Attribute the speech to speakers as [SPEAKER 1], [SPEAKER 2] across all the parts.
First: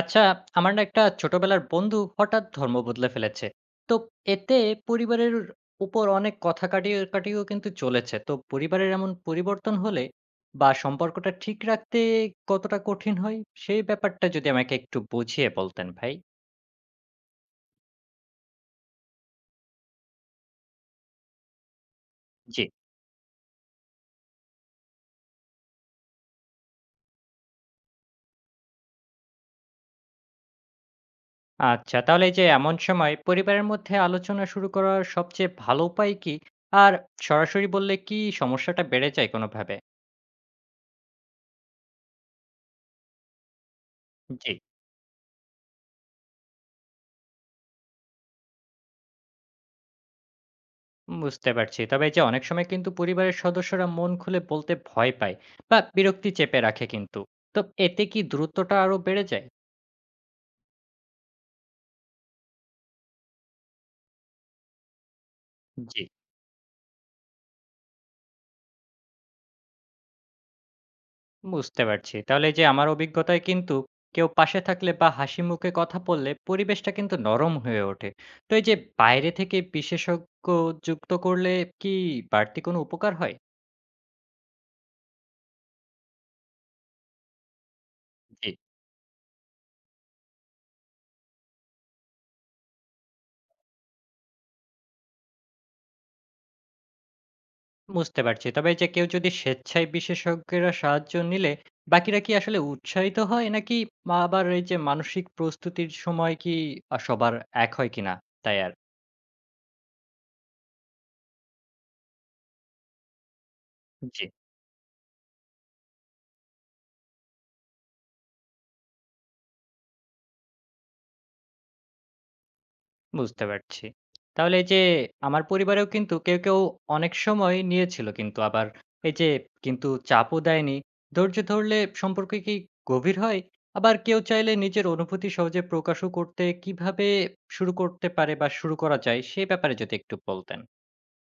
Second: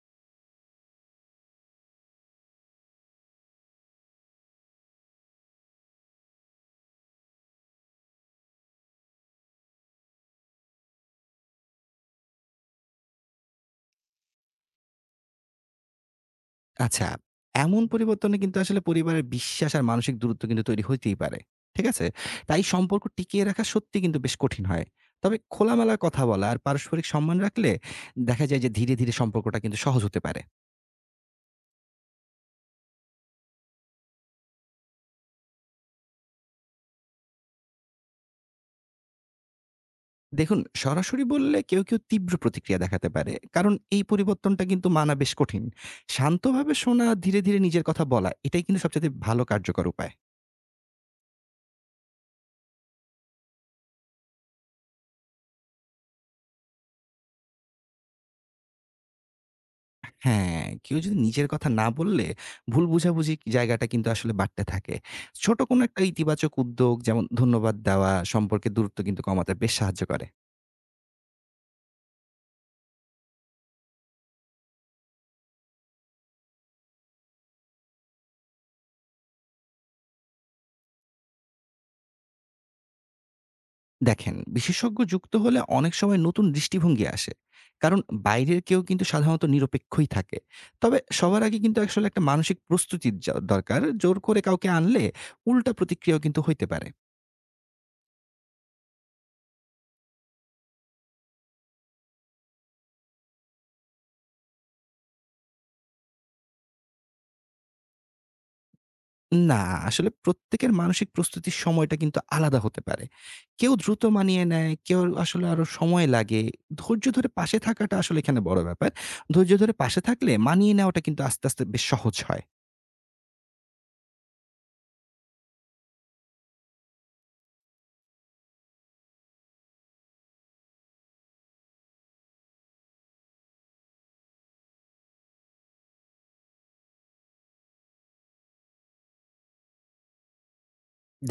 [SPEAKER 1] আচ্ছা, আমার না একটা ছোটবেলার বন্ধু হঠাৎ ধর্ম বদলে ফেলেছে। তো এতে পরিবারের উপর অনেক কথা কাটিয়ে কাটিয়েও কিন্তু চলেছে। তো পরিবারের এমন পরিবর্তন হলে বা সম্পর্কটা ঠিক রাখতে কতটা কঠিন হয় সেই ব্যাপারটা যদি আমাকে একটু বুঝিয়ে বলতেন ভাই।
[SPEAKER 2] আচ্ছা, এমন পরিবর্তনে কিন্তু আসলে পরিবারের বিশ্বাস আর মানসিক দূরত্ব কিন্তু তৈরি হইতেই পারে। ঠিক আছে?
[SPEAKER 1] জি।
[SPEAKER 2] তাই সম্পর্ক টিকিয়ে রাখা সত্যি কিন্তু বেশ কঠিন হয়। তবে খোলামেলা কথা বলা আর পারস্পরিক সম্মান রাখলে দেখা যায় যে ধীরে, ধীরে সম্পর্কটা কিন্তু সহজ হতে পারে।
[SPEAKER 1] আচ্ছা, তাহলে এই যে এমন সময় পরিবারের মধ্যে আলোচনা শুরু করার সবচেয়ে ভালো উপায় কি? আর সরাসরি বললে কি সমস্যাটা বেড়ে যায় কোনোভাবে?
[SPEAKER 2] দেখুন সরাসরি বললে কেউ, কেউ তীব্র প্রতিক্রিয়া দেখাতে পারে। কারণ এই
[SPEAKER 1] জি,
[SPEAKER 2] পরিবর্তনটা কিন্তু মানা বেশ কঠিন। শান্তভাবে শোনা, ধীরে, ধীরে নিজের কথা বলা এটাই কিন্তু সবচাইতে ভালো কার্যকর উপায়।
[SPEAKER 1] বুঝতে পারছি। তবে এই যে অনেক সময় কিন্তু পরিবারের সদস্যরা মন খুলে বলতে ভয় পায় বা বিরক্তি চেপে রাখে কিন্তু। তো এতে কি দূরত্বটা আরো বেড়ে যায়?
[SPEAKER 2] হ্যাঁ, কেউ যদি নিজের কথা না বললে ভুল বোঝাবুঝি জায়গাটা কিন্তু আসলে বাড়তে থাকে। ছোট কোনো
[SPEAKER 1] জি,
[SPEAKER 2] একটা ইতিবাচক উদ্যোগ যেমন ধন্যবাদ দেওয়া সম্পর্কের দূরত্ব কিন্তু কমাতে বেশ সাহায্য করে।
[SPEAKER 1] বুঝতে পারছি। তাহলে এই যে আমার অভিজ্ঞতায় কিন্তু কেউ পাশে থাকলে বা হাসি মুখে কথা বললে পরিবেশটা কিন্তু নরম হয়ে ওঠে। তো এই যে বাইরে থেকে বিশেষজ্ঞ যুক্ত করলে কি বাড়তি কোনো উপকার হয়?
[SPEAKER 2] দেখেন, বিশেষজ্ঞ যুক্ত হলে অনেক সময় নতুন দৃষ্টিভঙ্গি আসে। কারণ
[SPEAKER 1] জি,
[SPEAKER 2] বাইরের কেউ কিন্তু সাধারণত নিরপেক্ষই থাকে। তবে সবার আগে কিন্তু আসলে একটা মানসিক প্রস্তুতির য দরকার। জোর করে কাউকে আনলে উল্টা প্রতিক্রিয়াও কিন্তু হইতে পারে।
[SPEAKER 1] বুঝতে পারছি। তবে এই যে কেউ যদি স্বেচ্ছায় বিশেষজ্ঞেরা সাহায্য নিলে বাকিরা কি আসলে উৎসাহিত হয়? নাকি আবার এই যে মানসিক প্রস্তুতির সময় কি সবার এক হয় কিনা? তাই আর
[SPEAKER 2] না, আসলে প্রত্যেকের মানসিক প্রস্তুতির সময়টা কিন্তু আলাদা হতে পারে। কেউ দ্রুত
[SPEAKER 1] জি,
[SPEAKER 2] মানিয়ে নেয়, কেউ আসলে আরো সময় লাগে। ধৈর্য ধরে পাশে থাকাটা আসলে এখানে বড় ব্যাপার। ধৈর্য ধরে পাশে থাকলে মানিয়ে নেওয়াটা কিন্তু আস্তে, আস্তে বেশ সহজ হয়।
[SPEAKER 1] বুঝতে পারছি। তাহলে এই যে আমার পরিবারেও কিন্তু কেউ, কেউ অনেক সময় নিয়েছিল, কিন্তু আবার এই যে কিন্তু চাপও দেয়নি। ধৈর্য ধরলে সম্পর্ক কি গভীর হয়? আবার কেউ চাইলে নিজের অনুভূতি সহজে প্রকাশও করতে শুরু করতে পারে বা শুরু করা যায় সে ব্যাপারে যদি একটু বলতেন?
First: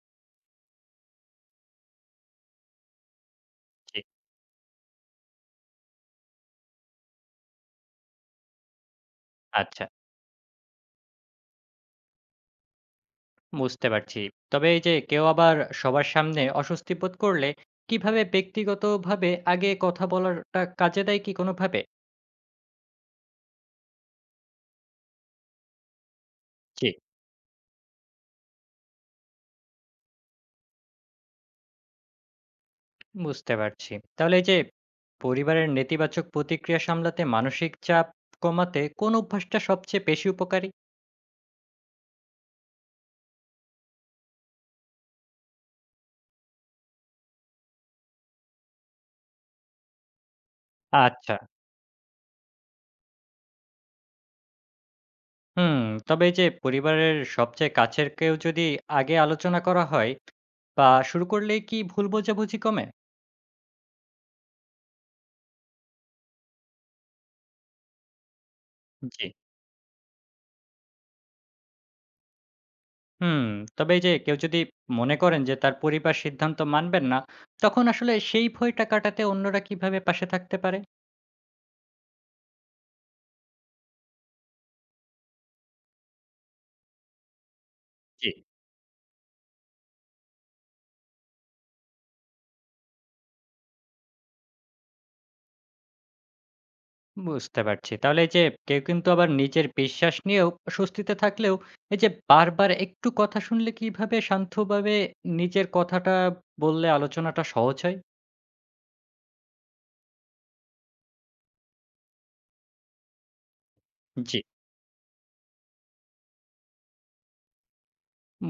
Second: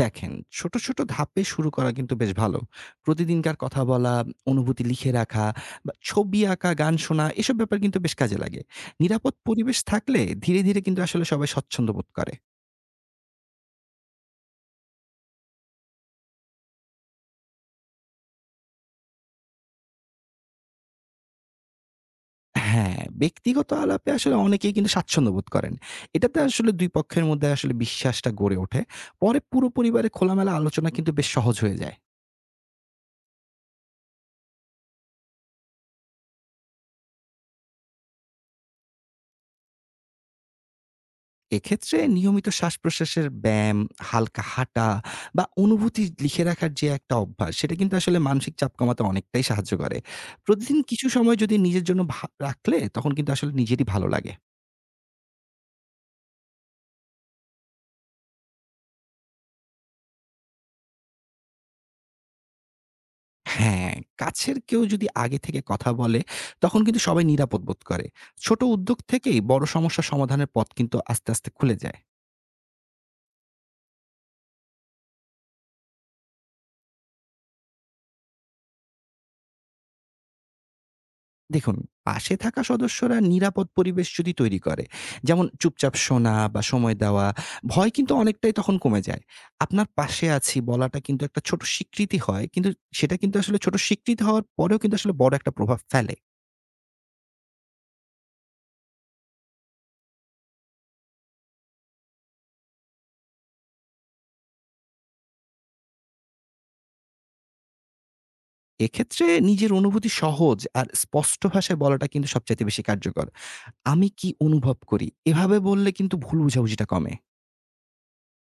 [SPEAKER 2] দেখেন, ছোট, ছোট ধাপে শুরু করা কিন্তু বেশ ভালো। প্রতিদিনকার কথা
[SPEAKER 1] জি,
[SPEAKER 2] বলা, অনুভূতি লিখে রাখা বা ছবি আঁকা, গান শোনা এসব ব্যাপার কিন্তু বেশ কাজে লাগে। নিরাপদ পরিবেশ
[SPEAKER 1] আচ্ছা,
[SPEAKER 2] থাকলে ধীরে, ধীরে কিন্তু আসলে সবাই স্বচ্ছন্দ বোধ করে।
[SPEAKER 1] বুঝতে পারছি। তবে এই যে কেউ আবার সবার সামনে অস্বস্তি বোধ করলে কিভাবে ব্যক্তিগতভাবে আগে কথা বলাটা কাজে দেয় কি কোনোভাবে?
[SPEAKER 2] হ্যাঁ, ব্যক্তিগত আলাপে আসলে অনেকেই কিন্তু স্বাচ্ছন্দ্য বোধ করেন। এটাতে আসলে
[SPEAKER 1] জি,
[SPEAKER 2] ২ পক্ষের মধ্যে আসলে বিশ্বাসটা গড়ে ওঠে। পরে পুরো পরিবারে খোলামেলা আলোচনা কিন্তু বেশ সহজ হয়ে যায়।
[SPEAKER 1] বুঝতে পারছি। তাহলে এই যে পরিবারের নেতিবাচক প্রতিক্রিয়া সামলাতে মানসিক চাপ কমাতে কোন অভ্যাসটা সবচেয়ে বেশি উপকারী?
[SPEAKER 2] এক্ষেত্রে নিয়মিত শ্বাসপ্রশ্বাসের ব্যায়াম, হালকা হাঁটা বা অনুভূতি লিখে রাখার যে একটা অভ্যাস, সেটা কিন্তু আসলে মানসিক চাপ কমাতে অনেকটাই সাহায্য করে। প্রতিদিন কিছু
[SPEAKER 1] আচ্ছা,
[SPEAKER 2] সময় যদি নিজের জন্য ভা রাখলে তখন কিন্তু আসলে নিজেরই ভালো লাগে।
[SPEAKER 1] হুম। তবে এই যে পরিবারের সবচেয়ে কাছের কেউ যদি আগে আলোচনা করা হয় বা শুরু করলে কি ভুল বোঝাবুঝি কমে?
[SPEAKER 2] হ্যাঁ, কাছের কেউ যদি আগে থেকে কথা বলে, তখন কিন্তু সবাই নিরাপদ বোধ করে। ছোট উদ্যোগ
[SPEAKER 1] জি,
[SPEAKER 2] থেকেই বড় সমস্যা সমাধানের পথ কিন্তু আস্তে, আস্তে খুলে যায়।
[SPEAKER 1] হুম, তবে এই যে কেউ যদি মনে করেন যে তার পরিবার সিদ্ধান্ত মানবেন না, তখন আসলে সেই ভয়টা কাটাতে অন্যরা কিভাবে পাশে থাকতে পারে?
[SPEAKER 2] দেখুন, পাশে থাকা সদস্যরা নিরাপদ পরিবেশ যদি তৈরি করে, যেমন চুপচাপ শোনা বা সময় দেওয়া, ভয় কিন্তু
[SPEAKER 1] জি,
[SPEAKER 2] অনেকটাই তখন কমে যায়। আপনার পাশে আছি বলাটা কিন্তু একটা ছোট স্বীকৃতি হয়, কিন্তু সেটা কিন্তু আসলে ছোট স্বীকৃতি হওয়ার পরেও কিন্তু আসলে বড় একটা প্রভাব ফেলে।
[SPEAKER 1] বুঝতে পারছি। তাহলে এই যে কেউ কিন্তু আবার নিজের বিশ্বাস নিয়েও স্বস্তিতে থাকলেও এই যে বারবার একটু কথা শুনলে কিভাবে শান্তভাবে নিজের কথাটা বললে আলোচনাটা সহজ হয়?
[SPEAKER 2] এক্ষেত্রে নিজের অনুভূতি সহজ আর স্পষ্ট ভাষায় বলাটা কিন্তু সবচাইতে বেশি কার্যকর। আমি কি
[SPEAKER 1] জি,
[SPEAKER 2] অনুভব করি? এভাবে বললে কিন্তু ভুল বোঝাবুঝিটা কমে।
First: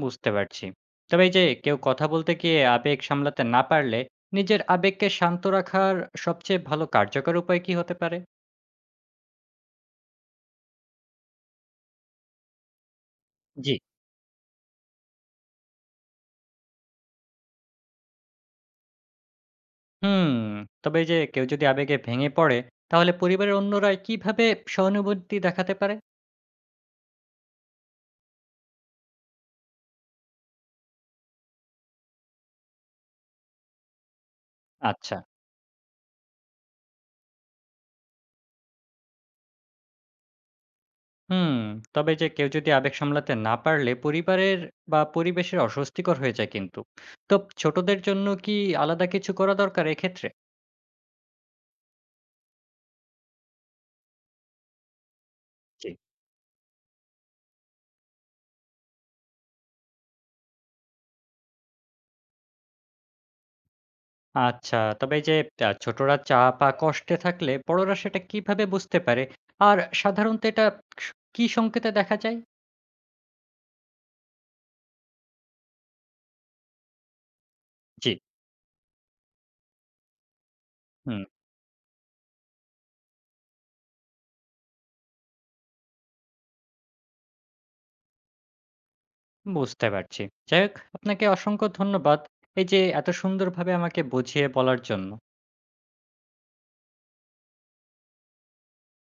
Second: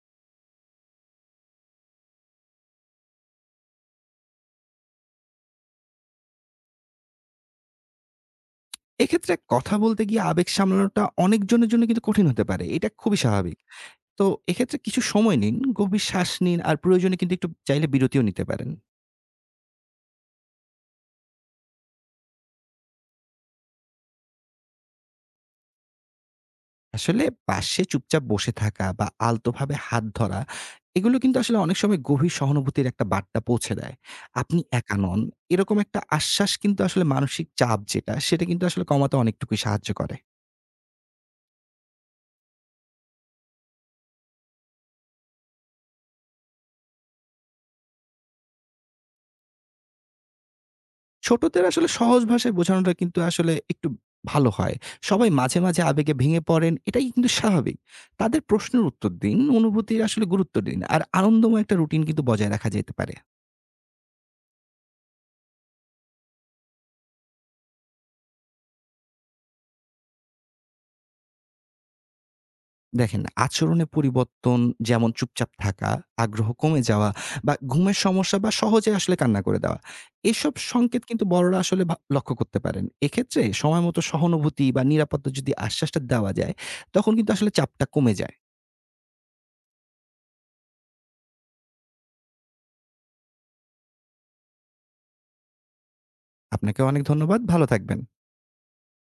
[SPEAKER 1] বুঝতে পারছি। তবে এই যে কেউ কথা বলতে গিয়ে আবেগ সামলাতে না পারলে নিজের আবেগকে শান্ত রাখার সবচেয়ে ভালো কার্যকর উপায় কি হতে পারে?
[SPEAKER 2] এক্ষেত্রে কথা বলতে গিয়ে আবেগ সামলানোটা অনেকজনের জন্য কিন্তু কঠিন হতে পারে। এটা খুবই স্বাভাবিক।
[SPEAKER 1] জি,
[SPEAKER 2] তো এক্ষেত্রে কিছু সময় নিন, গভীর শ্বাস নিন আর প্রয়োজনে কিন্তু একটু চাইলে বিরতিও নিতে পারেন।
[SPEAKER 1] হুম, তবে এই যে কেউ যদি আবেগে ভেঙে পড়ে, তাহলে পরিবারের অন্যরা কিভাবে সহানুভূতি দেখাতে পারে?
[SPEAKER 2] আসলে পাশে চুপচাপ বসে থাকা বা আলতোভাবে হাত ধরা, এগুলো কিন্তু আসলে অনেক সময় গভীর সহানুভূতির একটা বার্তা পৌঁছে দেয়। আপনি একা
[SPEAKER 1] আচ্ছা,
[SPEAKER 2] নন, এরকম একটা আশ্বাস কিন্তু আসলে মানসিক চাপ যেটা, সেটা কিন্তু আসলে কমাতে অনেকটুকুই সাহায্য করে।
[SPEAKER 1] হুম, তবে যে কেউ যদি আবেগ সামলাতে না পারলে পরিবারের বা পরিবেশের অস্বস্তিকর হয়ে যায় কিন্তু। তো ছোটদের জন্য কি আলাদা কিছু করা দরকার এক্ষেত্রে?
[SPEAKER 2] ছোটদের আসলে সহজ ভাষায় বোঝানোটা কিন্তু আসলে একটু ভালো হয়। সবাই মাঝে, মাঝে
[SPEAKER 1] জি।
[SPEAKER 2] আবেগে ভেঙে পড়েন, এটাই কিন্তু স্বাভাবিক। তাদের প্রশ্নের উত্তর দিন, অনুভূতির আসলে গুরুত্ব দিন। আর আনন্দময় একটা রুটিন কিন্তু বজায় রাখা যেতে পারে।
[SPEAKER 1] আচ্ছা, তবে এই যে ছোটরা চাপ বা কষ্টে থাকলে বড়রা সেটা কিভাবে বুঝতে পারে? আর সাধারণত এটা স কি সংকেতে দেখা যায়?
[SPEAKER 2] দেখেন আচরণে পরিবর্তন যেমন চুপচাপ থাকা, আগ্রহ কমে যাওয়া বা ঘুমের
[SPEAKER 1] জি,
[SPEAKER 2] সমস্যা বা সহজে আসলে কান্না করে দেওয়া। এসব সংকেত
[SPEAKER 1] হুম,
[SPEAKER 2] কিন্তু বড়রা আসলে ভা লক্ষ্য করতে পারেন। এক্ষেত্রে সময়মতো সহানুভূতি বা নিরাপত্তা যদি আশ্বাসটা দেওয়া যায়, তখন কিন্তু আসলে চাপটা কমে যায়।
[SPEAKER 1] বুঝতে পারছি। যাই হোক, আপনাকে অসংখ্য ধন্যবাদ। এই যে এত সুন্দরভাবে আমাকে বুঝিয়ে বলার জন্য।
[SPEAKER 2] আপনাকে অনেক ধন্যবাদ। ভালো থাকবেন।